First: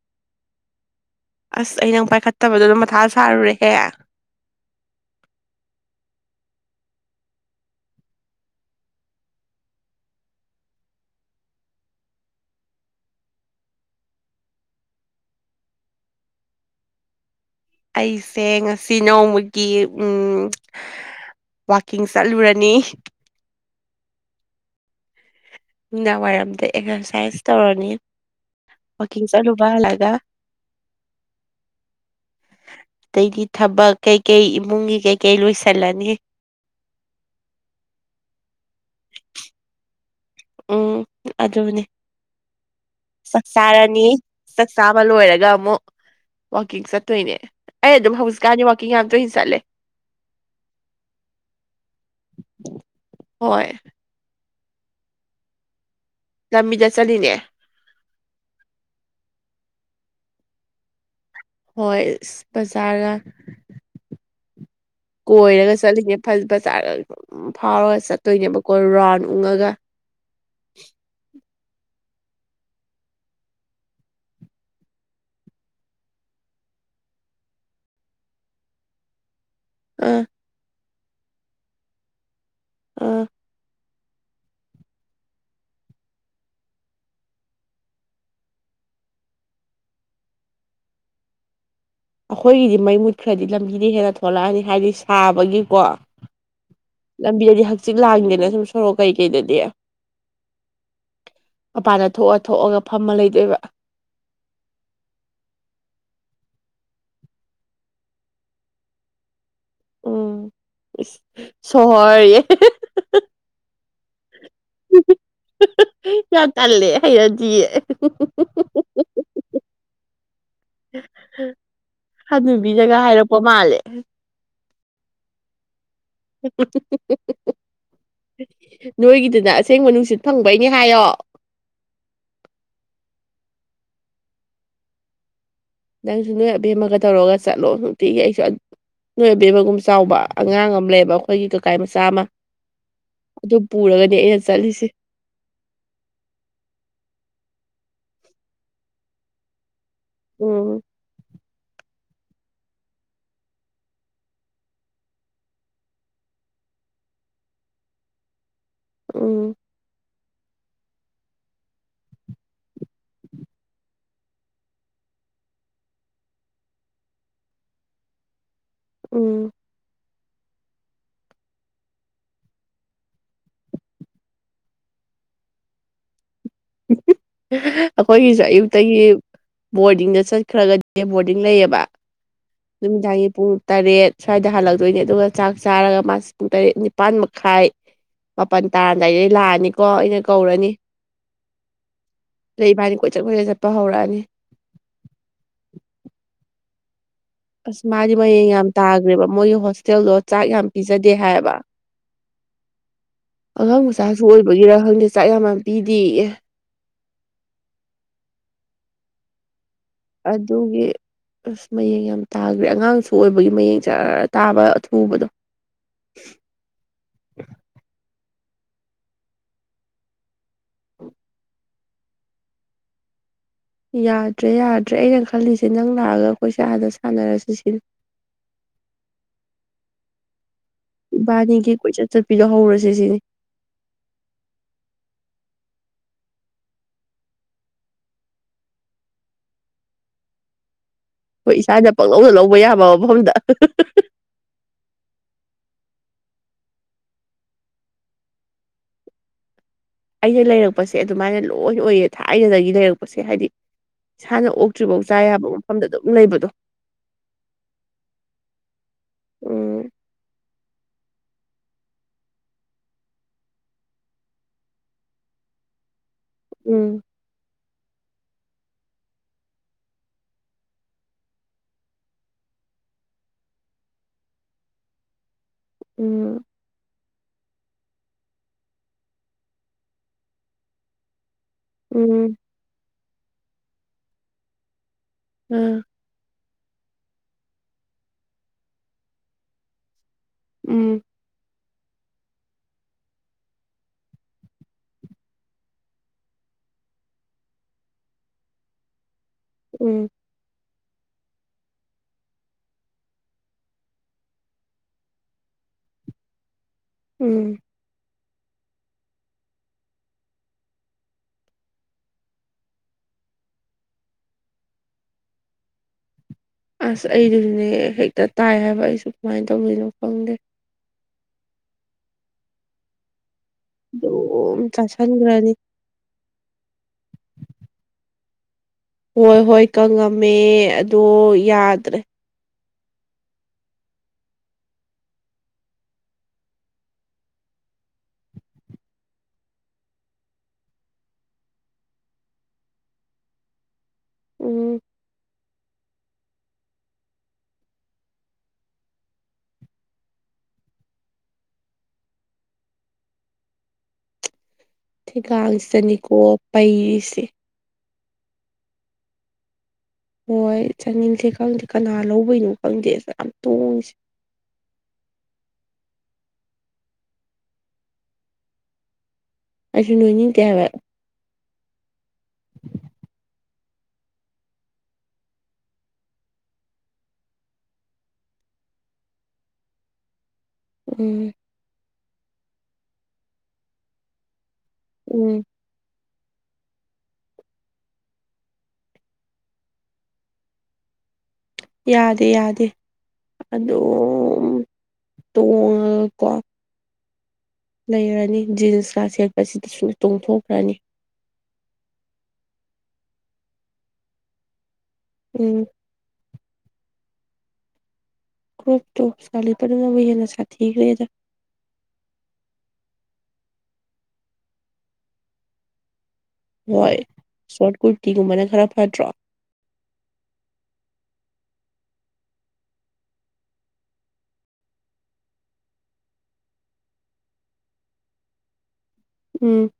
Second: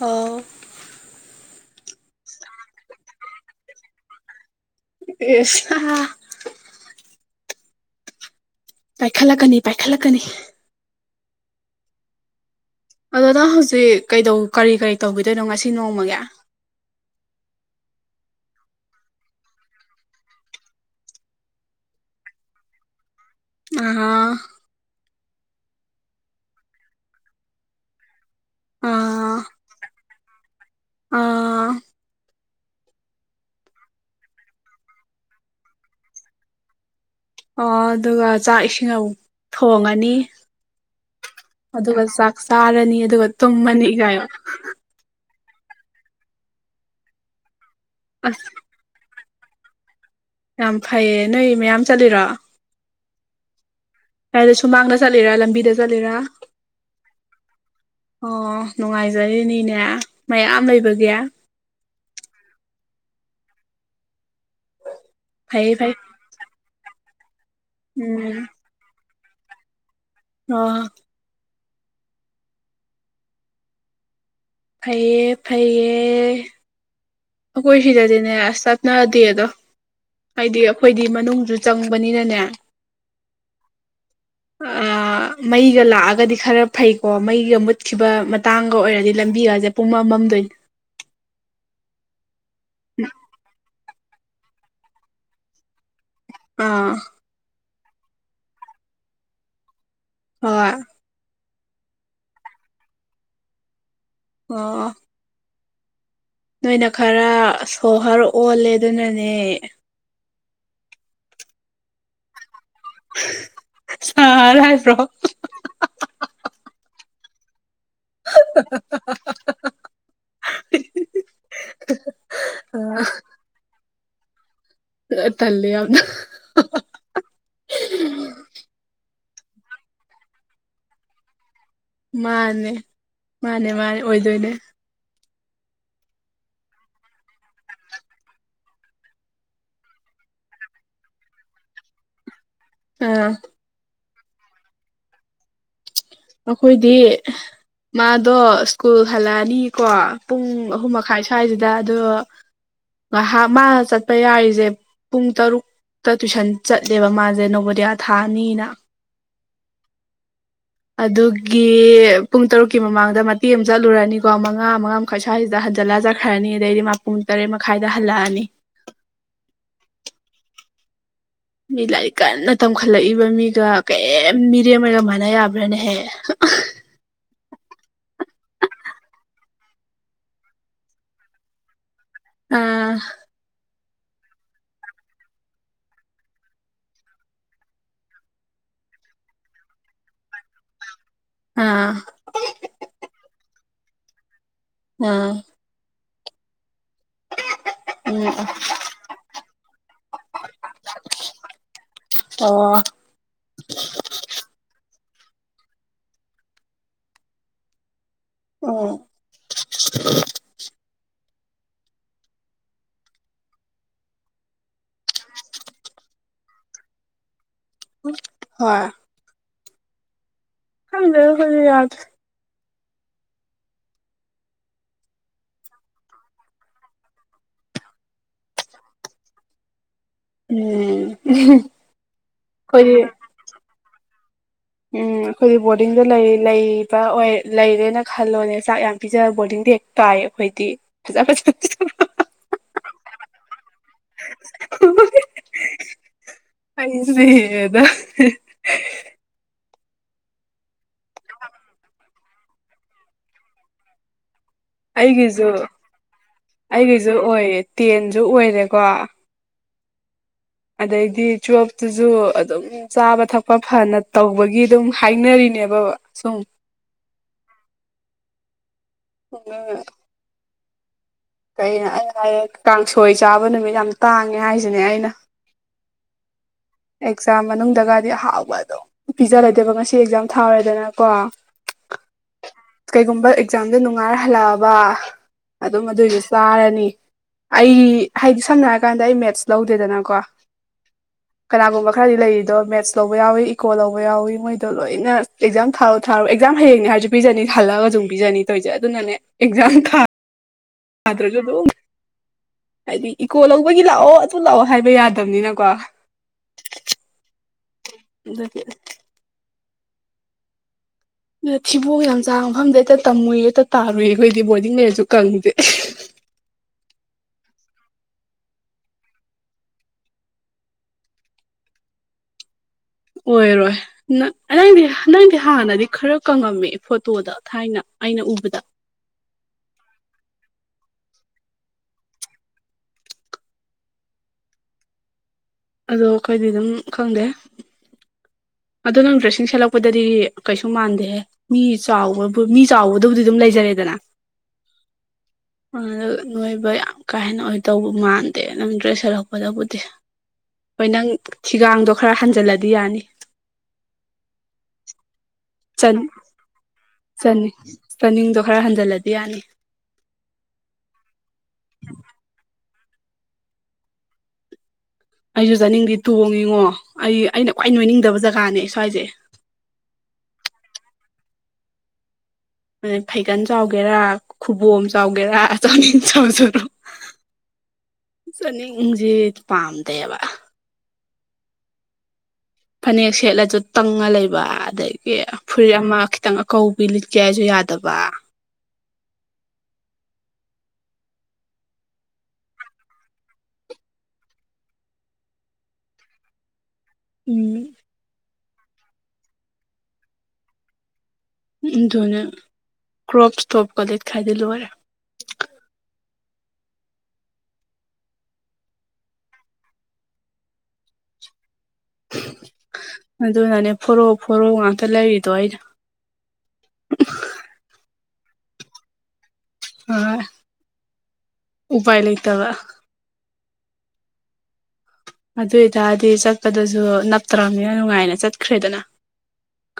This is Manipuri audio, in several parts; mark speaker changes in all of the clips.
Speaker 1: ꯑꯣ
Speaker 2: ꯑꯁ ꯑꯩ ꯅꯪ ꯄꯥꯏꯈꯠꯇꯕꯗꯣ ꯑꯗꯨꯝ ꯃꯊꯥ ꯁꯥꯔꯨꯔꯦꯍꯦ
Speaker 1: ꯑꯦꯁ ꯄꯥꯏꯈꯠꯂꯛꯀꯅꯤ ꯄꯥꯏꯈꯠꯂꯛꯀꯅꯤ ꯑꯗꯥ ꯍꯧꯖꯤꯛ ꯀꯩꯗꯧ ꯀꯔꯤ ꯀꯔꯤ ꯇꯧꯈꯤꯗꯣꯏꯅꯣ ꯉꯁꯤ ꯅꯣꯡꯃꯒꯤ
Speaker 2: ꯑꯩꯁꯦ ꯉꯁꯤ ꯅꯣꯡꯃꯒꯤ ꯎꯝ ꯋꯥꯀꯤꯡ ꯆꯠꯂꯨꯔꯅꯤ
Speaker 1: ꯑ
Speaker 2: ꯅꯨꯡꯗꯥꯡ ꯋꯥꯏꯔꯝꯗ ꯑꯦꯛꯁꯔꯁꯥꯏꯁ ꯇꯧꯔꯅꯤ ꯋꯥꯛꯀꯤꯡ
Speaker 1: ꯑꯥ
Speaker 2: ꯆꯠꯂꯨꯕ ꯍꯜꯂꯒ
Speaker 1: ꯑꯥ
Speaker 2: ꯗꯩꯗꯤ ꯊꯕꯛ ꯀꯩꯀꯩ ꯏꯃꯨꯡꯒꯤ ꯀꯩꯀꯩ ꯂꯣꯏꯁꯤꯜꯂꯅꯤ
Speaker 1: ꯑꯣ ꯑꯗꯨꯒ ꯆꯥꯛ ꯏꯁꯤꯡ ꯑꯃꯨꯛ ꯊꯣꯡꯉꯅꯤ
Speaker 2: ꯎꯝ ꯑꯗꯨꯅꯦ
Speaker 1: ꯑꯗꯨꯒ ꯆꯥꯛ ꯆꯥꯔꯅꯤ ꯑꯗꯨꯒ
Speaker 2: ꯆꯥꯛ
Speaker 1: ꯇꯨꯝꯃꯅꯤ
Speaker 2: ꯆꯥꯔꯅꯤ
Speaker 1: ꯀꯥꯏꯅꯣ
Speaker 2: ꯆꯥꯛ ꯆꯥꯕ ꯂꯣꯏꯔꯒ ꯑꯃꯨꯛ ꯋꯥꯀꯤꯡ ꯆꯠꯇꯣꯏꯅꯦ ꯑꯩ ꯑꯗꯨꯝ
Speaker 1: ꯑꯁ
Speaker 2: ꯍꯧꯖꯤꯛꯀꯥꯟ ꯌꯥꯝ ꯇꯣꯏ ꯆꯠꯂꯦ
Speaker 1: ꯌꯥꯝ ꯐꯩꯌꯦ ꯅꯣꯏ ꯃꯌꯥꯝ ꯆꯠꯂꯤꯔꯣ
Speaker 2: ꯍꯣꯏ
Speaker 1: ꯀꯗ ꯁꯨꯃꯥꯡꯗ ꯆꯠꯂꯤꯔꯥ ꯂꯝꯕꯤꯗ ꯆꯠꯂꯤꯔꯥ
Speaker 2: ꯂꯝꯕꯤꯗ ꯆꯠꯂꯤꯅꯦ
Speaker 1: ꯑꯣ ꯅꯨꯡꯉꯥꯏꯖꯔꯤꯅꯤꯅꯦ ꯃꯌꯥꯝ ꯂꯩꯕꯒꯤ
Speaker 2: ꯍꯣꯏ ꯕꯖꯥꯔꯒ
Speaker 1: ꯐꯩꯌꯦ
Speaker 2: ꯀꯣꯏꯔꯒ
Speaker 1: ꯐꯩ
Speaker 2: ꯆꯠꯂꯤꯅꯦ ꯐꯖ ꯕꯖꯥꯔ ꯐꯥꯎꯔꯒ
Speaker 1: ꯎꯝ
Speaker 2: ꯆꯠꯇꯣꯏꯅꯦꯕꯀꯣ ꯔꯥꯎꯟ ꯎꯡꯉꯒ
Speaker 1: ꯑ ꯐꯩꯌꯦ ꯐꯩꯌꯦ ꯑꯩꯈꯣꯏ ꯁꯤꯗꯗꯤꯅꯦ ꯑꯁ ꯆꯠꯅꯗꯦ ꯑꯗꯣ
Speaker 2: ꯑꯥ
Speaker 1: ꯍꯥꯏꯗꯤ ꯑꯩꯈꯣꯏꯗꯤ ꯃꯅꯨꯡꯁꯨ ꯆꯪꯕꯅꯤꯅꯅꯦ
Speaker 2: ꯎꯥ
Speaker 1: ꯑ ꯃꯩꯒ ꯂꯥꯛꯑꯒꯗꯤ ꯈꯔ ꯐꯩꯀꯣ ꯃꯩꯒ ꯃꯨꯠꯈꯤꯕ ꯃꯇꯥꯡꯒ ꯑꯣꯏꯔꯗꯤ ꯂꯝꯕꯤꯒꯁꯦ ꯄꯨꯡꯃꯝꯃꯝꯗꯣꯏꯅꯤ
Speaker 2: ꯑꯩꯈꯣꯏꯒꯤꯗꯤ ꯃꯩ ꯃꯨꯠꯈ꯭ꯔꯗꯤ ꯂꯝꯕꯤꯗ ꯍꯦꯟꯅ ꯊꯣꯛꯂꯛꯑꯅꯤ ꯍꯥꯏꯕꯗꯤ ꯁꯥꯕꯒꯤꯀꯣ
Speaker 1: ꯑꯥ
Speaker 2: ꯂꯝꯕꯤꯗꯗꯤ ꯍꯛꯆꯤ ꯂꯥꯡꯗꯦꯅ ꯁꯨꯝ ꯁꯣꯔꯣꯛ ꯀꯩꯀꯩꯗꯗꯤ
Speaker 1: ꯍꯣꯏ
Speaker 2: ꯃꯄꯥꯟꯗ ꯊꯣꯛꯑ ꯊꯣꯛꯑꯒ ꯐꯝꯃ ꯂꯩꯗꯣꯏꯕ
Speaker 1: ꯑꯣ ꯅꯣꯏꯅ ꯈꯔ ꯁꯣꯍꯔ ꯑꯣꯜꯂꯦ ꯑꯗꯨꯅꯅꯦ
Speaker 2: ꯎꯝ ꯁꯍꯔꯌꯦ
Speaker 1: ꯑꯥ ꯂꯥꯏꯕ꯭ꯔꯣ
Speaker 2: ꯆ ꯆꯂꯦ ꯍꯥꯏꯖꯤ ꯑꯅꯕꯤ ꯖꯒ ꯍꯥꯏꯔꯛꯄ ꯃꯥꯜꯂꯦ
Speaker 1: ꯇꯜꯂꯤꯂꯤꯌꯥꯅ
Speaker 2: ꯅꯣꯏꯒꯤꯗꯨꯅ ꯑꯁꯦꯡ ꯃꯅꯨꯡ ꯅꯨꯡꯁꯤꯠ ꯐꯪꯕꯩꯅꯦ ꯍꯥꯏꯌꯣ
Speaker 1: ꯃꯥꯅꯦ ꯃꯥꯅꯦ ꯃꯥꯅꯦ ꯑꯣꯏꯗꯣꯏꯅꯦ
Speaker 2: ꯅꯪꯁꯨ ꯅꯣꯏ ꯑꯕꯦꯝꯃꯒ ꯇꯧꯔꯒ ꯆꯠꯂꯣ ꯅꯨꯡꯇꯤꯒꯤ ꯑꯩꯁꯨ ꯅꯣꯏꯕꯤꯕꯒꯨꯝ ꯆꯥꯎꯕ ꯑꯉꯥꯡ ꯑꯃ ꯂꯩꯌꯦꯕ ꯑꯩꯈꯣꯏꯒꯤ ꯀꯀꯥ ꯃꯆꯥ ꯑꯃ
Speaker 1: ꯑꯥ
Speaker 2: ꯑꯗꯨ ꯄꯨꯔꯒꯗꯤ ꯑꯩꯅ ꯆꯠꯂꯤꯁꯦ
Speaker 1: ꯑꯩꯈꯣꯏꯗꯤ ꯃꯥꯗꯣ ꯁ꯭ꯀꯨꯜ ꯍꯜꯂꯛꯑꯅꯤꯀꯣ ꯄꯨꯡ
Speaker 2: ꯎꯝ
Speaker 1: ꯑꯍꯨꯝ ꯃꯈꯥꯏ ꯁ꯭ꯋꯥꯏꯁꯤꯗ ꯑꯗꯣ ꯉꯥꯏꯍꯥꯛ ꯃꯥꯅ ꯆꯠꯄ ꯌꯥꯔꯤꯁꯦ ꯄꯨꯡ ꯇꯔꯨꯛ ꯇꯨꯏꯁꯟ ꯆꯠꯂꯦꯕ ꯃꯥꯁꯦ ꯅꯧꯕꯣꯗꯤꯌꯥ ꯊꯥꯅꯤꯅ
Speaker 2: ꯎꯝ
Speaker 1: ꯑꯗꯨꯒꯤ ꯄꯨꯡ ꯇꯔꯨꯛꯀꯤ ꯃꯃꯥꯡꯗ ꯃꯇꯦꯛ ꯑꯃ ꯆꯠꯂꯨꯔꯅꯤꯀꯣ ꯃꯉꯥ ꯃꯉꯥ ꯑꯩꯈꯣꯏ ꯁ꯭ꯋꯥꯁꯤꯗ ꯍꯟꯖꯤꯜꯂ ꯆꯠꯈ꯭ꯔꯅꯤ ꯑꯗꯩꯗꯤ ꯃꯄꯨꯡ ꯇꯔꯦꯠ ꯃꯈꯥꯏꯗ ꯍꯜꯂꯛꯑꯅꯤ
Speaker 2: ꯎꯝ
Speaker 1: ꯃꯤ ꯂꯥꯏꯔꯤꯛ ꯀꯟꯅ ꯇꯝꯈꯠꯂꯛꯏꯕ ꯃꯤꯒ ꯀꯔꯤꯝ ꯃꯤꯔꯦꯝꯃꯒ ꯃꯥꯟꯅ ꯌꯥꯕ꯭ꯔꯥꯅꯦꯍꯦ [unintelligible]
Speaker 2: [unintelligible] ꯑꯩꯈꯣꯏꯒꯤꯁꯨꯦ ꯑꯌꯨꯛꯇꯒꯤ ꯕꯣꯔꯗꯤꯡꯗ ꯆꯠꯈ꯭ꯔꯒꯗꯤ ꯕꯣꯔꯗꯤꯡ ꯂꯩꯌꯦꯕ ꯑꯗꯨ
Speaker 1: ꯑꯥ
Speaker 2: ꯌꯥꯏꯌꯦ ꯄ ꯇꯔꯦꯠ ꯁ꯭ꯋꯥꯏꯗ ꯍꯜꯂꯛꯇꯣꯏꯅꯦ ꯑꯗꯨꯒ ꯆꯥꯛ ꯆꯥꯔꯒ ꯃꯥꯁꯤꯦ ꯄꯨꯡ ꯇꯔꯦꯠ ꯅꯤꯄꯥꯜ ꯃꯈꯥꯏ ꯃꯥꯄꯜ ꯇꯥꯔꯗꯥꯏꯗꯩ ꯂꯥꯛꯑꯅꯤꯀꯣ ꯑꯩꯅ ꯀꯧꯔꯅꯤ
Speaker 1: ꯑꯥ
Speaker 2: ꯂꯩ ꯃꯥꯅꯤ ꯀꯣꯏꯆꯠ ꯀꯣꯏꯆꯠ ꯆꯠꯄ ꯍꯧꯔꯛꯑꯅꯤ
Speaker 1: ꯑꯝ
Speaker 2: ꯑꯁ ꯃꯥꯗꯤ
Speaker 1: ꯎꯝ
Speaker 2: ꯃꯌꯦꯡ ꯌꯥꯝ ꯇꯥꯈ꯭ꯔꯦꯕ ꯃꯣꯏꯒꯤ ꯍꯣꯁꯇꯦꯜꯗꯣ ꯆꯥꯛ ꯌꯥꯝ ꯄꯤꯖꯗꯦ ꯍꯥꯏꯕ
Speaker 1: ꯑꯣ
Speaker 2: ꯑꯉꯥꯡ ꯃꯆꯥꯁꯨ ꯑꯣꯏꯕꯒꯤꯔ ꯈꯪꯗꯦ ꯆꯥꯛ ꯌꯥꯝ ꯌꯥꯝ ꯄꯤꯗꯤ ꯑꯦ
Speaker 1: ꯑꯣ
Speaker 2: ꯑꯗꯨꯒꯤ ꯑꯁ ꯃꯌꯦꯡ ꯌꯥꯝ ꯇꯥꯈ꯭ꯔꯦ ꯑꯉꯥꯡꯁꯨ ꯑꯣꯏꯕꯒꯤ ꯃꯌꯦꯡ ꯆꯔ ꯇꯥꯕ ꯑꯊꯨꯕꯗꯣ
Speaker 1: ꯍ ꯍ ꯍꯧꯖꯤ ꯌꯥꯗ
Speaker 2: ꯌꯥꯗ꯭ꯔꯦ ꯌꯥꯗ꯭ꯔꯦ ꯑꯩꯅ ꯈꯜꯂꯤꯁꯦ ꯅꯪ ꯂꯥꯛꯑꯒ ꯑꯩꯈꯣꯏꯁꯦ ꯑꯥꯗ ꯁꯥꯟꯅꯔꯁꯤ ꯁꯤꯅꯤ
Speaker 1: ꯎꯝ ꯑꯩꯈꯣꯏꯗꯤ
Speaker 2: ꯏꯕꯥꯅꯤꯒꯤ ꯀꯣꯏꯆꯠ ꯆꯠꯄꯤꯗꯣ ꯍꯧꯔꯁꯦ ꯁꯤꯅꯤ
Speaker 1: ꯎꯝ ꯑꯩꯈꯣꯏꯗꯤ ꯕꯣꯔꯗꯤꯡꯗ ꯂꯩ ꯂꯩꯕ ꯑꯣꯏ ꯂꯩꯔꯦꯅ ꯈꯜꯂꯣꯅꯦ ꯆꯥꯛ ꯌꯥꯝ ꯄꯤꯖꯕ ꯕꯣꯔꯗꯤꯡꯗꯤ ꯍ ꯇꯥꯏ ꯑꯩꯈꯣꯏꯗꯤ ꯐꯖ ꯐꯖ
Speaker 2: ꯍꯣꯏ ꯏꯁꯥꯅ ꯄꯪꯅꯧꯅ ꯂꯧꯕ ꯌꯥꯕ ꯃꯐꯝꯗ
Speaker 1: ꯑꯩꯁꯗ
Speaker 2: ꯑꯩꯅ ꯂꯩꯔꯛꯄꯁꯦ ꯑꯗꯨꯃꯥꯏꯅ ꯂꯣꯏ ꯑꯣꯏꯌꯦ ꯊꯥꯏꯅꯗꯒꯤ ꯂꯩꯔꯛꯄꯁꯦ ꯍꯥꯏꯗꯤ ꯏꯁꯥꯅ ꯑꯣꯛ
Speaker 1: ꯑꯩꯒꯤꯁꯨ ꯑꯩꯒꯤꯁꯨ ꯑꯣꯏꯌꯦ ꯇꯦꯟꯁꯨ ꯑꯣꯏꯔꯦꯀꯣ
Speaker 2: ꯎꯝ
Speaker 1: ꯑꯗꯩꯗꯤ ꯆꯣꯞꯇꯨꯁꯨ ꯑꯗꯨꯝ ꯆꯥꯕ ꯊꯛꯄ ꯐꯅ ꯇꯧꯕꯒꯤ ꯑꯗꯨꯝ ꯍꯥꯏꯅꯔꯤꯅꯦꯕꯕ ꯁꯣ ꯎ
Speaker 2: ꯎꯝ
Speaker 1: ꯀꯩꯅꯣ ꯑꯩ ꯍꯥꯏꯌꯦ ꯀꯥꯡꯁꯣꯏ ꯆꯥꯕ ꯅꯨꯃꯤꯠ ꯌꯥꯝ ꯇꯥꯡꯉꯦ ꯍꯥꯏꯁꯤꯅꯦ ꯑꯩꯅ
Speaker 2: ꯎꯝ
Speaker 1: ꯑꯦꯛꯖꯥꯝ ꯃꯅꯨꯡꯗꯒꯗꯤ ꯑꯍꯥꯎꯕ ꯑꯗꯨꯝ ꯄꯤꯖꯂꯗꯦꯕ ꯉꯁꯤ ꯑꯦꯛꯖꯥꯝ ꯊꯥꯔꯦꯗꯅꯀꯣ
Speaker 2: ꯎꯝ
Speaker 1: ꯀꯩꯒꯨꯝꯕ ꯑꯦꯛꯖꯥꯝꯗ ꯅꯨꯡꯉꯥꯏꯔ ꯍꯜꯂꯛꯑꯕ
Speaker 2: ꯑ
Speaker 1: ꯑꯗꯨꯝ ꯑꯗꯨꯏꯗꯨꯁꯨ ꯆꯥꯔꯅꯤ ꯑꯩ ꯍꯥꯏꯗꯤ ꯁꯝꯅ ꯍꯥꯏꯔꯀꯥꯟꯗ ꯑꯩ ꯃꯦꯠꯁ ꯂꯧꯗꯦꯗꯅꯀꯣ
Speaker 2: ꯎꯝ
Speaker 1: ꯀꯅꯥꯒꯨꯝꯕ ꯈꯔꯗꯤ ꯂꯩꯔꯤꯗꯣ ꯃꯦꯠꯁ ꯂꯧꯕ ꯌꯥꯎꯏꯤ ꯏꯀꯣ ꯂꯧꯕ ꯌꯥꯎꯏꯤ ꯃꯣꯏꯗꯣ ꯂꯣꯏꯅ ꯑꯦꯛꯖꯥꯝ ꯊꯥꯔꯣ ꯊꯥꯔꯣ ꯑꯦꯛꯖꯥꯝ ꯍꯌꯦꯡꯅꯦ ꯍꯥꯏꯔꯁꯨ ꯄꯤꯖꯅꯤ ꯈꯜꯂꯒ ꯁꯝ ꯄꯤꯖꯅꯤ ꯇꯧꯔꯤꯁꯦ ꯑꯗꯨꯅꯅꯦ ꯑꯦꯛꯖꯥꯝ ꯊꯥ
Speaker 2: ꯎꯝ
Speaker 1: ꯑ꯭ꯔꯒꯣ ꯍꯥꯏꯗꯤ ꯏꯀꯣ ꯂꯧꯕꯒꯤ ꯂꯥꯛꯑꯣ ꯑꯗꯨ ꯂꯥꯛꯑꯣ ꯍꯥꯏꯕ ꯌꯥꯗꯕꯅꯤꯅꯀꯣ
Speaker 2: ꯎꯝ
Speaker 1: ꯑꯗꯨꯒꯤ ꯊꯤꯕꯣꯡ ꯌꯥꯝ ꯆꯥꯕ ꯃꯐꯝꯗ ꯍꯦꯛꯇ ꯇꯝꯃꯨꯏ ꯍꯦꯛꯇ ꯇꯥꯔꯨꯏ ꯑꯩꯈꯣꯏꯗꯤ ꯕꯣꯔꯗꯤꯡ ꯂꯩꯔꯁꯨ ꯀꯪꯉꯗꯦ
Speaker 2: ꯑꯁ ꯑꯩꯗꯨꯁꯨꯅꯦ ꯍꯦꯛꯇ ꯇꯥꯏ ꯍꯥꯏꯕ ꯑꯩꯁꯨ ꯀꯃꯥꯏꯅ ꯇꯧꯗꯣꯏꯅꯣ ꯈꯪꯗꯦ
Speaker 1: ꯑꯣꯏꯔꯣꯏ ꯅ
Speaker 2: ꯑꯗꯨꯝ
Speaker 1: ꯅꯪꯗꯤ ꯅꯪꯗꯤ
Speaker 2: ꯆꯥꯁꯟꯈ꯭ꯔꯅꯤ
Speaker 1: ꯍꯥꯟꯅꯗꯤ ꯈꯔ ꯀꯪꯉꯝꯃꯦ ꯐꯣꯇꯣꯗ ꯊꯥꯏꯅ ꯑꯩꯅ ꯎꯕꯗ
Speaker 2: ꯍꯣꯏ ꯍꯣꯏ ꯀꯪꯉꯝꯃꯦ ꯑꯗꯣ ꯌꯥꯗ꯭ꯔꯦ
Speaker 1: ꯑꯗꯣ ꯑꯩꯈꯣꯏꯗꯤ ꯑꯗꯨꯝ ꯈꯪꯗꯦ ꯑꯗꯨꯣ ꯅꯪ ꯗ꯭ꯔꯦꯁꯤꯡ ꯁꯦꯠꯂꯛꯄꯗꯗꯤ ꯀꯩꯁꯨ ꯃꯥꯟꯗꯦꯍꯦ ꯃꯤ ꯆꯥꯎꯕꯕꯨ ꯃꯤ ꯆꯥꯎꯕꯗꯕꯨꯗꯤ ꯑꯗꯨꯝ ꯂꯩꯖꯔꯦꯗꯅ
Speaker 2: ꯎꯝ
Speaker 1: ꯅꯣꯏꯕ ꯌꯥꯝ ꯀꯥ ꯍꯦꯟꯅ ꯑꯣꯏꯗꯧꯕ ꯃꯥꯟꯗꯦ ꯅꯪ ꯗ꯭ꯔꯦꯁ ꯁꯦꯠꯂꯛꯄꯗꯕꯨꯗꯤ ꯍꯣꯏ ꯅꯪ ꯊꯤꯒꯥꯡꯗꯣ ꯈꯔ ꯍꯟꯖꯤꯜꯂꯗꯤ ꯌꯥꯅꯤ
Speaker 2: ꯊꯀꯥꯁ
Speaker 1: ꯆꯟꯅꯤꯡ ꯆꯅꯤꯡꯗꯣ ꯈꯔ ꯍꯟꯖꯤꯜꯂꯗꯤ ꯌꯥꯅꯤ
Speaker 2: ꯍꯣꯏ ꯆꯥꯅꯤꯡꯁꯦ ꯈꯪꯗꯦ ꯀꯅꯥ ꯂꯧꯕꯅꯣ ꯈꯪꯗꯦ ꯑꯁ ꯌꯥꯝ ꯇꯣꯡꯉꯁꯦ
Speaker 1: ꯑꯩꯁꯨ ꯆꯥꯅꯤꯡꯗꯦ ꯇꯣꯡꯉꯤꯉꯣ ꯑꯩ ꯑꯩꯅ ꯈ꯭ꯋꯥꯏ ꯅꯣꯏꯅꯤꯡꯗꯕ ꯖꯒꯥꯅꯦ ꯁ꯭ꯋꯥꯏꯁꯦ
Speaker 2: ꯑꯩꯁꯨ ꯅꯣꯏꯅꯤꯡꯗꯦ ꯍꯥꯏꯕ
Speaker 1: ꯑꯩ ꯐꯩꯒꯟ ꯆꯥꯎꯒꯦꯔꯥ ꯈꯨꯕꯣꯝ ꯆꯥꯎꯒꯦꯔꯥꯆꯅꯤ ꯆꯥꯎꯖꯔꯣ ꯆꯅꯤꯡ ꯁꯦ ꯄꯥꯝꯗꯦꯕ
Speaker 2: ꯎꯝ
Speaker 1: ꯐꯅꯦꯛ ꯁꯦꯠꯂꯁꯨ ꯇꯪꯉ ꯂꯩꯕ ꯑꯗꯒꯤ
Speaker 2: ꯎꯝ
Speaker 1: ꯐꯨꯔꯤꯠ ꯑꯃ ꯈꯤꯇꯪ ꯑ ꯀꯧꯕꯧꯕꯤ ꯂꯤꯠꯀꯦ ꯍꯥꯏꯁꯨ ꯌꯥꯗꯕ
Speaker 2: ꯌꯥꯗꯦ ꯌꯥꯗꯦ ꯑꯗꯨꯣ ꯇꯣꯡꯉꯀꯣ
Speaker 1: ꯎꯝ
Speaker 2: ꯂꯩꯔꯅꯤ ꯖꯤꯟꯁꯀ ꯁꯦꯠꯄꯁꯤꯗ ꯁꯨꯝ ꯇꯣꯡꯊꯣꯛꯈ꯭ꯔꯅꯤ
Speaker 1: ꯑꯗꯨ ꯑꯗꯨꯅ ꯀ꯭ꯔꯣꯞ ꯏꯁꯇ꯭ꯔꯣꯞ ꯀꯣꯂꯦꯠ ꯈꯥꯏꯗꯤ ꯂꯣꯏꯔꯦ
Speaker 2: ꯎꯝ ꯀ꯭ꯔꯣꯞ ꯇꯣꯞꯞꯄꯗꯝꯅꯕꯨ ꯍꯦꯟꯅ ꯁꯥꯊꯤꯈ꯭ꯔꯦꯗ
Speaker 1: ꯑꯗꯨꯅꯅꯦ ꯐꯣꯔꯣꯛ ꯐꯣꯔꯣꯛ ꯉꯥꯛꯇ ꯂꯩꯔꯤꯗꯣ ꯑꯩꯅ
Speaker 2: ꯍꯣꯏ ꯁꯣꯔꯠ ꯀꯨꯔꯇꯤꯒꯨꯝꯕꯅ ꯈꯔ ꯐꯠꯇ꯭ꯔꯣ
Speaker 1: ꯍꯣꯏ ꯎꯄꯥꯏ ꯂꯩꯇꯕ ꯑꯗꯨ ꯑꯣꯏꯇꯥꯔꯗꯤ ꯆꯠꯄꯗꯁꯨ ꯅꯞꯇ꯭ꯔꯕꯅꯤꯅ ꯅꯨꯡꯉꯥꯏꯅ ꯆꯠꯈ꯭ꯔꯦꯗꯅ
Speaker 2: ꯎꯝ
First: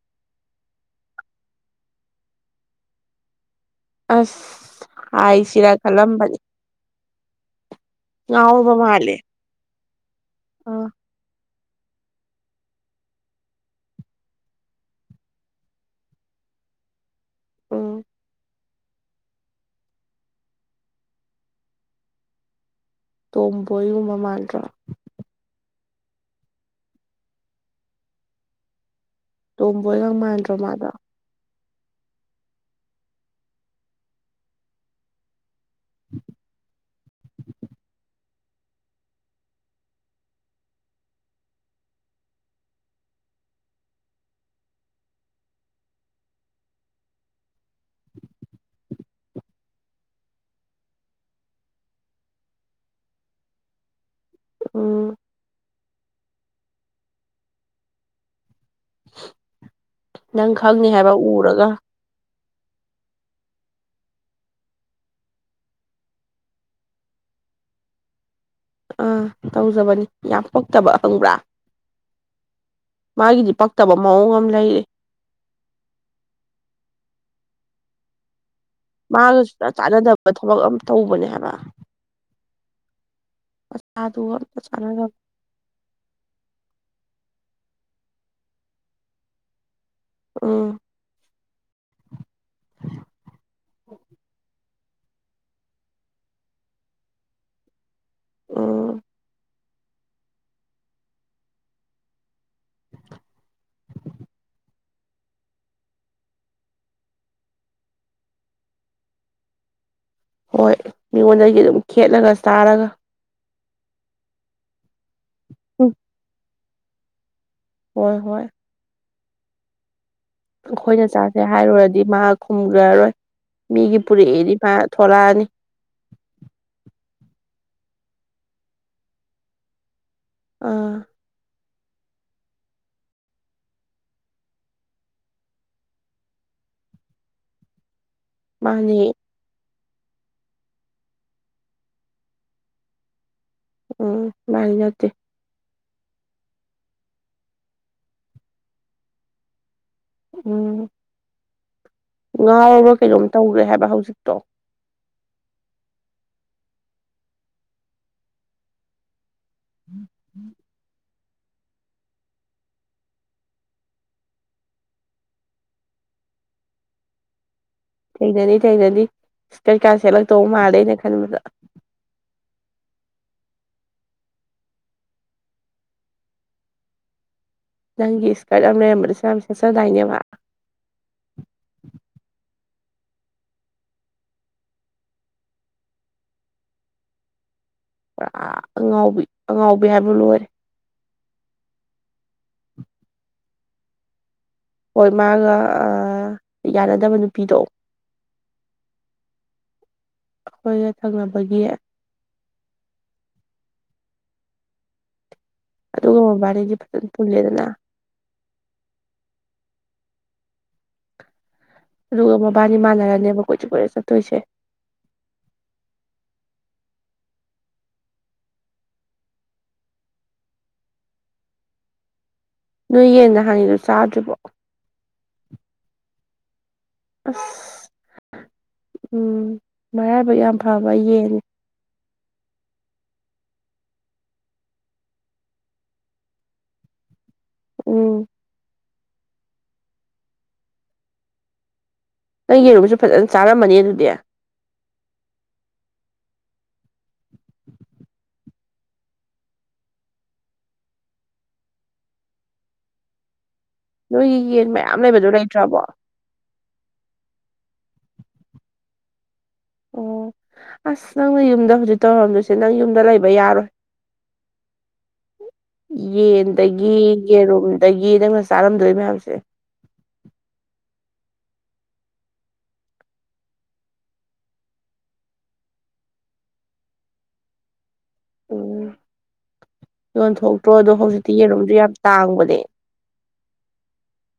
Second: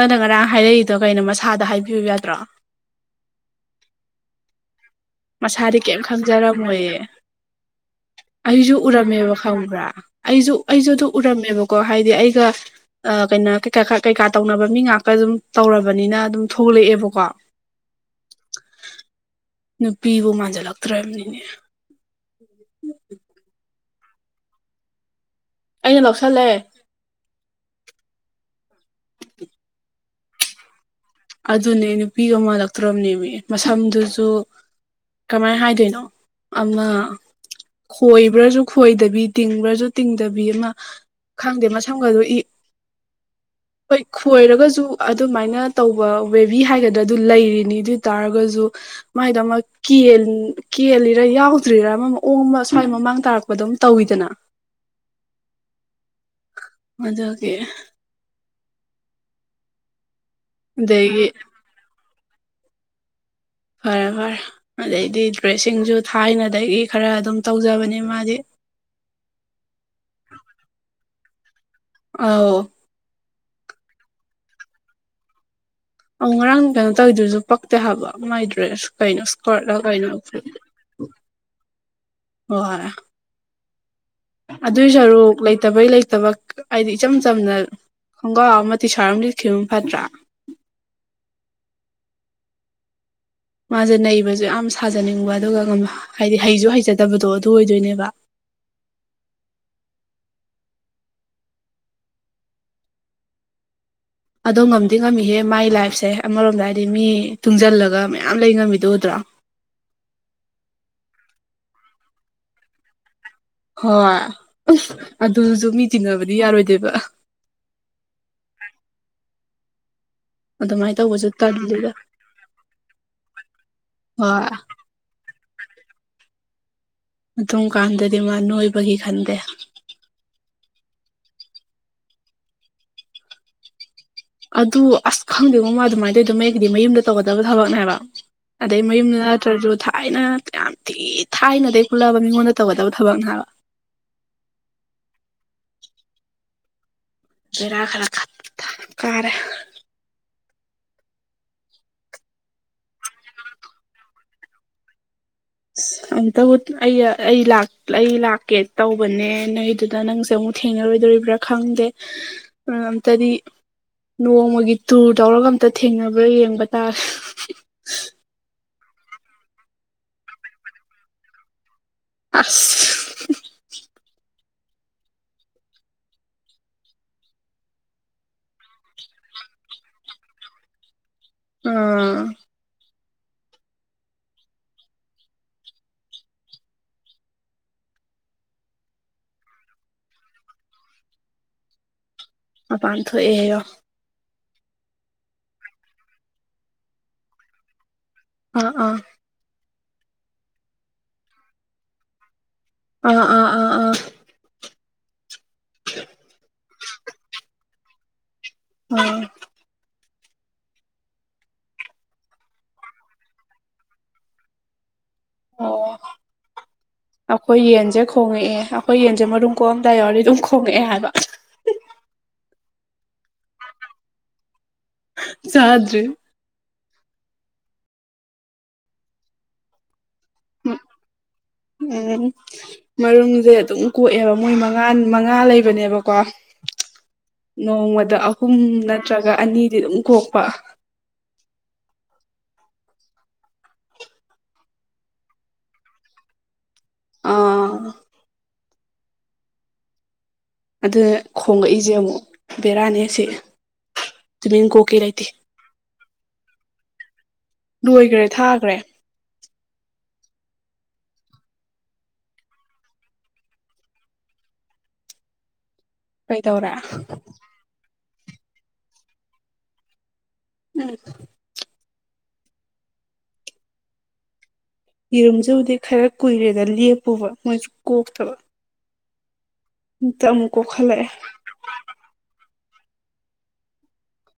Speaker 1: ꯅꯪꯗ ꯉꯔꯥꯡ ꯍꯥꯏꯔꯛꯏꯗꯣ ꯀꯩꯅꯣ ꯃꯁꯥꯗ ꯍꯥꯏꯕꯤꯌꯨ ꯌꯥꯗ꯭ꯔꯣ
Speaker 2: ꯑꯁ ꯍꯥꯏꯁꯤꯔꯥ
Speaker 1: ꯃꯁꯥꯗꯤ ꯀꯩꯝ
Speaker 2: ꯈꯜꯂꯝꯕꯅꯤ
Speaker 1: ꯈꯪꯖꯔꯝꯃꯣꯏꯌꯦ
Speaker 2: ꯉꯥꯎꯔꯕ
Speaker 1: ꯑꯩꯁꯨ
Speaker 2: ꯃꯥꯜꯂꯦ
Speaker 1: ꯎꯔꯝꯃꯦꯕ ꯈꯪꯕ꯭ꯔꯥ ꯑꯩꯁꯨ
Speaker 2: ꯑꯥ
Speaker 1: ꯑꯩꯁꯨ ꯑꯗꯨ ꯎꯔꯝꯃꯦꯕꯀꯣ ꯍꯥꯏꯗꯤ ꯑꯩꯒ ꯑ ꯀꯩꯅꯣ ꯀꯩꯀꯥ ꯇꯧꯅꯕ ꯃꯤ ꯉꯥꯛꯀ ꯑꯗꯨꯝ ꯇꯧꯔꯕꯅꯤꯅ ꯑꯗꯨꯝ ꯊꯣꯛꯂꯛꯑꯦꯕꯀꯣ
Speaker 2: ꯎꯝ
Speaker 1: ꯅꯨꯄꯤꯕꯨ ꯃꯥꯟꯁꯤꯜꯂꯛꯇ꯭ꯔꯕꯅꯤꯅꯦ
Speaker 2: ꯇꯣꯝꯕꯣ ꯌꯨꯝꯕ ꯃꯥꯥꯟꯗ꯭ꯔꯣ
Speaker 1: ꯑꯩꯅ ꯂꯧꯁꯜꯂꯑꯦ
Speaker 2: ꯇꯣꯝꯕꯣꯏꯒꯪ ꯃꯥꯟꯗ꯭ꯔꯣ ꯃꯥꯗꯣ
Speaker 1: ꯑꯗꯨꯅꯦ ꯅꯨꯄꯤꯒ ꯃꯥꯜꯂꯛꯇ꯭ꯔꯕꯅꯦꯕ ꯃꯁꯝꯗꯨꯁꯨ ꯀꯃꯥꯏ ꯍꯥꯏ ꯀꯩꯅꯣ ꯑꯃ ꯈꯣꯏꯕ꯭ꯔꯥꯁꯨ ꯈꯣꯏꯗꯕꯤ ꯇꯤꯡꯕ꯭ꯔꯁꯨ ꯇꯤꯡꯗꯕꯤ ꯑꯃ ꯈꯪꯗꯦ ꯃꯁꯝꯒꯁꯨ ꯏ ꯑꯩꯈꯣꯏ ꯈꯣꯏꯔꯒꯁꯨ ꯑꯗꯨꯃꯥꯏꯅ ꯇꯧꯕ ꯋꯦꯕꯤ ꯍꯥꯏꯒꯗ꯭ꯔꯥ ꯑꯗꯨ ꯂꯩꯔꯤꯅꯤ ꯑꯗꯨ ꯑꯣꯏ ꯇꯔꯒꯁꯨ ꯃꯥꯏꯗꯣ ꯑꯃ ꯀꯦꯜꯂꯤꯔꯥ ꯌꯥꯎꯗ꯭ꯔꯤꯔꯥ ꯑꯃ ꯑꯃ ꯑꯣꯡ ꯑꯃ ꯁ꯭ꯋꯥꯏ ꯃꯃꯥꯡ ꯇꯥꯔꯛꯄꯗ ꯑꯗꯨꯝ ꯇꯧꯋꯤꯗꯅ
Speaker 2: ꯑꯣ
Speaker 1: ꯃꯗꯦ
Speaker 2: ꯅꯪ ꯈꯪꯅꯤ ꯍꯥꯏꯕ
Speaker 1: ꯑꯗꯒꯤ
Speaker 2: ꯎꯔꯒ
Speaker 1: ꯐꯔꯦ ꯐꯔꯦ ꯑꯗꯩꯗꯤ ꯗ꯭ꯔꯦꯁꯁꯤꯡꯁꯨ ꯊꯥꯏꯅꯗꯒꯤ ꯈꯔ ꯑꯗꯨꯝ ꯇꯧꯖꯕꯅꯤ ꯃꯥꯗꯤ
Speaker 2: ꯑꯥ ꯇꯧꯖꯕꯅꯤ ꯌꯥꯝ ꯄꯛꯇꯕ ꯍꯪꯕ꯭ꯔꯥ
Speaker 1: ꯑ
Speaker 2: ꯃꯥꯒꯤꯗꯤ ꯄꯛꯇꯕ ꯃꯑꯣꯡ ꯑꯃ ꯂꯩꯔ
Speaker 1: ꯑꯧ ꯉꯔꯥꯡ ꯀꯩꯅꯣ ꯇꯧꯗꯣꯏꯁꯨ ꯄꯛꯇꯦ ꯍꯥꯏꯕ ꯃꯥꯏ ꯗ꯭ꯔꯦꯁ ꯀꯩꯅꯅꯣ
Speaker 2: ꯃꯥꯒ ꯁꯨꯡꯆꯥ
Speaker 1: ꯁꯀꯔꯂ ꯀꯅ
Speaker 2: ꯆꯥꯟꯅꯗꯕ ꯊꯕꯛ ꯑꯃ ꯇꯧꯕꯅꯦ ꯍꯥꯏꯕ
Speaker 1: ꯋꯥ
Speaker 2: ꯃꯆꯥꯗꯨꯒ ꯑꯝꯇ
Speaker 1: ꯑꯗꯨꯏ
Speaker 2: ꯆꯥꯟꯅꯗꯕ
Speaker 1: ꯁꯔꯨꯛ ꯂꯩꯇꯕꯩ ꯂꯩꯇꯕ ꯍꯥꯏꯗꯤ ꯏꯆꯝ ꯆꯝꯅ ꯈꯣꯡꯒ꯭ꯔꯥꯎ ꯑꯃꯗꯤ ꯇꯤꯁꯥꯔꯠ ꯑꯃꯝ ꯂꯤꯠꯈꯤꯕꯅ ꯐꯠꯇ꯭ꯔꯥ
Speaker 2: ꯑꯥ
Speaker 1: ꯃꯥꯁꯦ ꯅꯩꯕꯁꯨ ꯌꯥꯝ ꯁꯥꯖꯅꯤꯡꯕ ꯑꯗꯨꯒ ꯍꯥꯏꯗꯤ ꯍꯩꯁꯨ ꯍꯩꯖꯗꯕꯗꯣ ꯑꯗꯨ ꯑꯣꯏꯗꯣꯏꯅꯦꯕ
Speaker 2: ꯑꯥ
Speaker 1: ꯑꯗꯣ ꯉꯝꯗꯤ ꯉꯝꯃꯤꯍꯦ ꯃꯥꯏ ꯂꯥꯏꯐꯁꯦ ꯑꯃꯔꯣꯝꯗ ꯍꯥꯏꯗꯤ ꯃꯤ ꯇꯨꯡꯁꯤꯜꯂꯒ ꯃꯌꯥꯝ ꯂꯩ ꯉꯝꯃꯤꯗ ꯎꯗ꯭ꯔꯣ
Speaker 2: ꯍꯣꯏ ꯃꯤꯉꯣꯟꯗꯒꯤ ꯑꯗꯨꯝ ꯈꯦꯠꯂꯒ ꯆꯥꯔꯒ
Speaker 1: ꯍꯣꯏ ꯑꯗꯨꯁꯨ ꯃꯤ
Speaker 2: ꯎꯝ
Speaker 1: ꯇꯤꯟꯅꯕꯗꯤ ꯌꯥꯔꯣꯏꯗꯣꯏꯕ
Speaker 2: ꯍꯣꯏ ꯍꯣꯏ
Speaker 1: ꯑꯗꯨꯃꯥꯏꯅ
Speaker 2: ꯑꯩꯈꯣꯏꯅ
Speaker 1: ꯇꯧꯕꯁꯨ
Speaker 2: ꯆꯥꯁꯦ
Speaker 1: ꯇꯜꯂꯤꯗ
Speaker 2: ꯍꯥꯏꯔꯨꯔꯗꯤ ꯃꯥ ꯈꯨꯝꯈ꯭ꯔꯔꯣꯏ ꯃꯤꯒꯤ
Speaker 1: ꯍꯣꯏ
Speaker 2: ꯄꯨꯔꯛꯏꯗꯤ ꯃꯥ ꯊꯣꯛꯣꯂꯛꯑꯅꯤ
Speaker 1: ꯑꯗꯨ ꯀꯥꯟꯗꯗꯤ ꯃꯥ ꯅꯣꯏꯕꯒꯤ ꯈꯟꯗꯦ
Speaker 2: ꯑꯥ
Speaker 1: ꯑꯗꯨ ꯑꯁ ꯈꯪꯗꯦ ꯃꯃ ꯑꯗꯨꯃꯥꯏꯅ ꯇꯧꯋꯗ ꯃ ꯑꯩꯒꯤꯗꯤ ꯃꯌꯨꯝꯗ ꯇꯧꯒꯗꯕ ꯊꯕꯛꯅꯦꯕ ꯑꯗꯩ
Speaker 2: ꯃꯥꯅꯤ
Speaker 1: ꯃꯌꯨꯝꯗ ꯅꯠꯇ꯭ꯔꯁꯨ ꯊꯥꯏꯅ ꯌꯥꯝ ꯊꯤ ꯊꯥꯏꯅꯗꯒꯤ ꯈꯨꯜꯂꯛꯑꯕ ꯃꯤꯉꯣꯟꯗ ꯇꯧꯒꯗꯕ ꯊꯕꯛꯅꯦ ꯍꯥꯏꯕ
Speaker 2: ꯎꯝ ꯂꯔ ꯅꯗꯤꯦ
Speaker 1: ꯔꯥ ꯈꯔ ꯈ ꯀꯔꯦ
Speaker 2: ꯎꯝ ꯉꯥꯎꯔꯒ ꯀꯩꯅꯣꯝ ꯇꯧꯈ꯭ꯔꯦ ꯍꯥꯏꯕ ꯍꯧꯖꯤꯛꯇꯣ
Speaker 1: ꯑ ꯑꯨꯇ ꯑꯩ ꯑꯩ ꯂꯥꯛꯀꯦ ꯇꯧꯕꯅꯦ ꯅꯣꯏꯗꯨꯗ ꯅꯪꯁꯦ ꯑꯃꯨꯛ ꯊꯤ ꯊꯦꯡꯅꯔꯣꯏꯗꯣꯔꯤꯕ꯭ꯔꯥ ꯈꯪꯗꯦ ꯑꯝꯇꯗꯤ ꯅꯣꯡꯃꯒꯤ ꯇꯨꯔ ꯇꯧꯔꯒ ꯑꯝꯇ ꯊꯦꯡꯅꯕ꯭ꯔꯥ ꯌꯦꯡꯕ ꯇꯥꯔꯦ
Speaker 2: ꯊꯦꯡꯅꯅꯤ ꯊꯦꯡꯅꯅꯤ ꯀꯩꯀꯥ ꯁꯦꯠꯂꯛꯇꯧ ꯃꯥꯜꯂꯦ ꯑꯩꯅ ꯈꯟꯕꯗ
Speaker 1: ꯑꯁ
Speaker 2: ꯅꯪꯒꯤ ꯏꯁꯀꯔꯠ ꯑꯃ ꯂꯩꯔꯝꯕꯗꯁꯨ ꯌꯥꯝ ꯁꯦꯠꯆꯗꯥꯏꯅꯦꯕ
Speaker 1: ꯎꯝ
Speaker 2: ꯄꯨꯔꯥ ꯑꯉꯥꯎꯕꯤ ꯑꯉꯥꯎꯕꯤ ꯍꯥꯏꯕ ꯂꯣꯏꯔꯦ
Speaker 1: ꯃꯄꯝ ꯊꯣꯛꯑꯦ
Speaker 2: ꯍꯣꯏ ꯃꯥꯒ ꯌꯥꯅꯗꯕ ꯅꯨꯄꯤꯗꯣ
Speaker 1: ꯑꯥ ꯑꯥ
Speaker 2: ꯑꯩꯈꯣꯏꯒ ꯊꯪꯅꯕꯒꯤ
Speaker 1: ꯑꯣ ꯑ ꯑ ꯑ
Speaker 2: ꯑꯗꯨꯒ ꯃꯕꯥꯔꯗꯤ ꯐꯖꯅ ꯄꯨꯜꯂꯦꯗꯅ [unintelligible]
Speaker 1: ꯎꯝ
Speaker 2: ꯑꯗꯨꯒ ꯃꯕꯥꯅꯤ ꯃꯥꯟꯅꯔꯅꯦꯕ ꯀꯣꯏꯆꯠ ꯀꯣꯏꯆꯠ ꯆꯠꯇꯣꯏꯁꯦ [inaudible]
Speaker 1: ꯑꯈꯣꯏ ꯌꯦꯟꯁꯦ ꯈꯣꯡꯉꯛꯑꯦ ꯑꯈꯣꯏ ꯌꯦꯟꯁꯦ ꯃꯔꯨꯝ ꯀꯣꯛꯑꯝꯗꯥꯏ ꯌꯥꯎꯔꯗꯤ ꯑꯗꯨꯝ ꯈꯣꯡꯉꯛꯑꯦ ꯍꯥꯏꯕ
Speaker 2: ꯅꯣꯏ ꯌꯦꯟ ꯅꯍꯥꯟꯒꯤꯗꯣ ꯆꯥꯗ꯭ꯔꯤꯕꯣ
Speaker 1: ꯆꯗ꯭ꯔꯤ
Speaker 2: ꯎꯝ ꯃꯔꯥꯏꯕꯛ ꯌꯥꯝ ꯐꯕ ꯌꯦꯟꯅꯤ
Speaker 1: ꯎꯝ ꯃꯔꯨꯝꯖꯦ ꯑꯗꯨꯝ ꯀꯣꯛꯑꯦꯕ ꯃꯣꯏ ꯃꯉꯥ ꯃꯉꯥ ꯂꯩꯕꯅꯦꯕꯀꯣ ꯅꯣꯡꯃꯗ
Speaker 2: ꯎꯝ
Speaker 1: ꯑꯍꯨꯝ ꯅꯠꯇ꯭ꯔꯒ ꯑꯅꯤꯗꯤ ꯑꯗꯨꯝ ꯀꯣꯛꯄ
Speaker 2: ꯅꯪ ꯌꯦꯔꯨꯝꯕꯁꯨ ꯐꯖꯅ ꯆꯥꯔꯝꯃꯅꯤ ꯑꯗꯨꯗꯤ
Speaker 1: ꯑꯥ ꯑꯗꯨ ꯈꯣꯡꯂꯛꯏꯖꯦ ꯑꯃꯨꯛ ꯕꯦꯔꯥꯅꯤ ꯑꯁꯤ
Speaker 2: ꯅꯣꯏꯒꯤ ꯌꯦꯟ ꯃꯌꯥꯝ ꯂꯩꯕꯗꯨ ꯂꯩꯇ꯭ꯔꯕꯣ
Speaker 1: ꯂꯣꯏꯒ꯭ꯔꯦ ꯊꯥꯒ꯭ꯔꯦ
Speaker 2: ꯑꯣ ꯑꯁ ꯅꯪꯅ ꯌꯨꯝꯗ ꯍꯧꯖꯤꯛ ꯇꯧꯔꯝꯗꯣꯏꯁꯦ ꯅꯪ ꯌꯨꯝꯗ ꯂꯩꯕ ꯌꯥꯔꯣꯏ [inaudible]
Speaker 1: ꯀꯩꯗꯧꯔꯦ
Speaker 2: ꯌꯦꯟꯗꯒꯤ ꯌꯦꯔꯨꯝꯗꯒꯤ ꯅꯪꯅ ꯆꯥꯔꯝꯗꯣꯏ ꯃꯌꯥꯝꯁꯦ
Speaker 1: ꯎꯝ ꯌꯦꯔꯨꯝꯁꯤꯕꯨꯗꯤ ꯈꯔ ꯀꯨꯏꯔꯦꯗ ꯂꯦꯞꯄꯨꯕ ꯃꯣꯏꯁꯨ ꯀꯣꯛꯇꯕ
Speaker 2: ꯎꯝ
Speaker 1: ꯑꯝꯇ ꯑꯃꯨꯛ
Speaker 2: ꯌꯣꯟꯊꯣꯛꯇ꯭ꯔꯣ ꯑꯗꯣ
Speaker 1: ꯀꯣꯛꯍꯜꯂꯛꯑꯦ
Speaker 2: ꯍꯧꯖꯤꯛꯇꯤ ꯌꯦꯔꯨꯝꯖꯨ ꯌꯥꯝ ꯇꯥꯡꯕꯅꯦ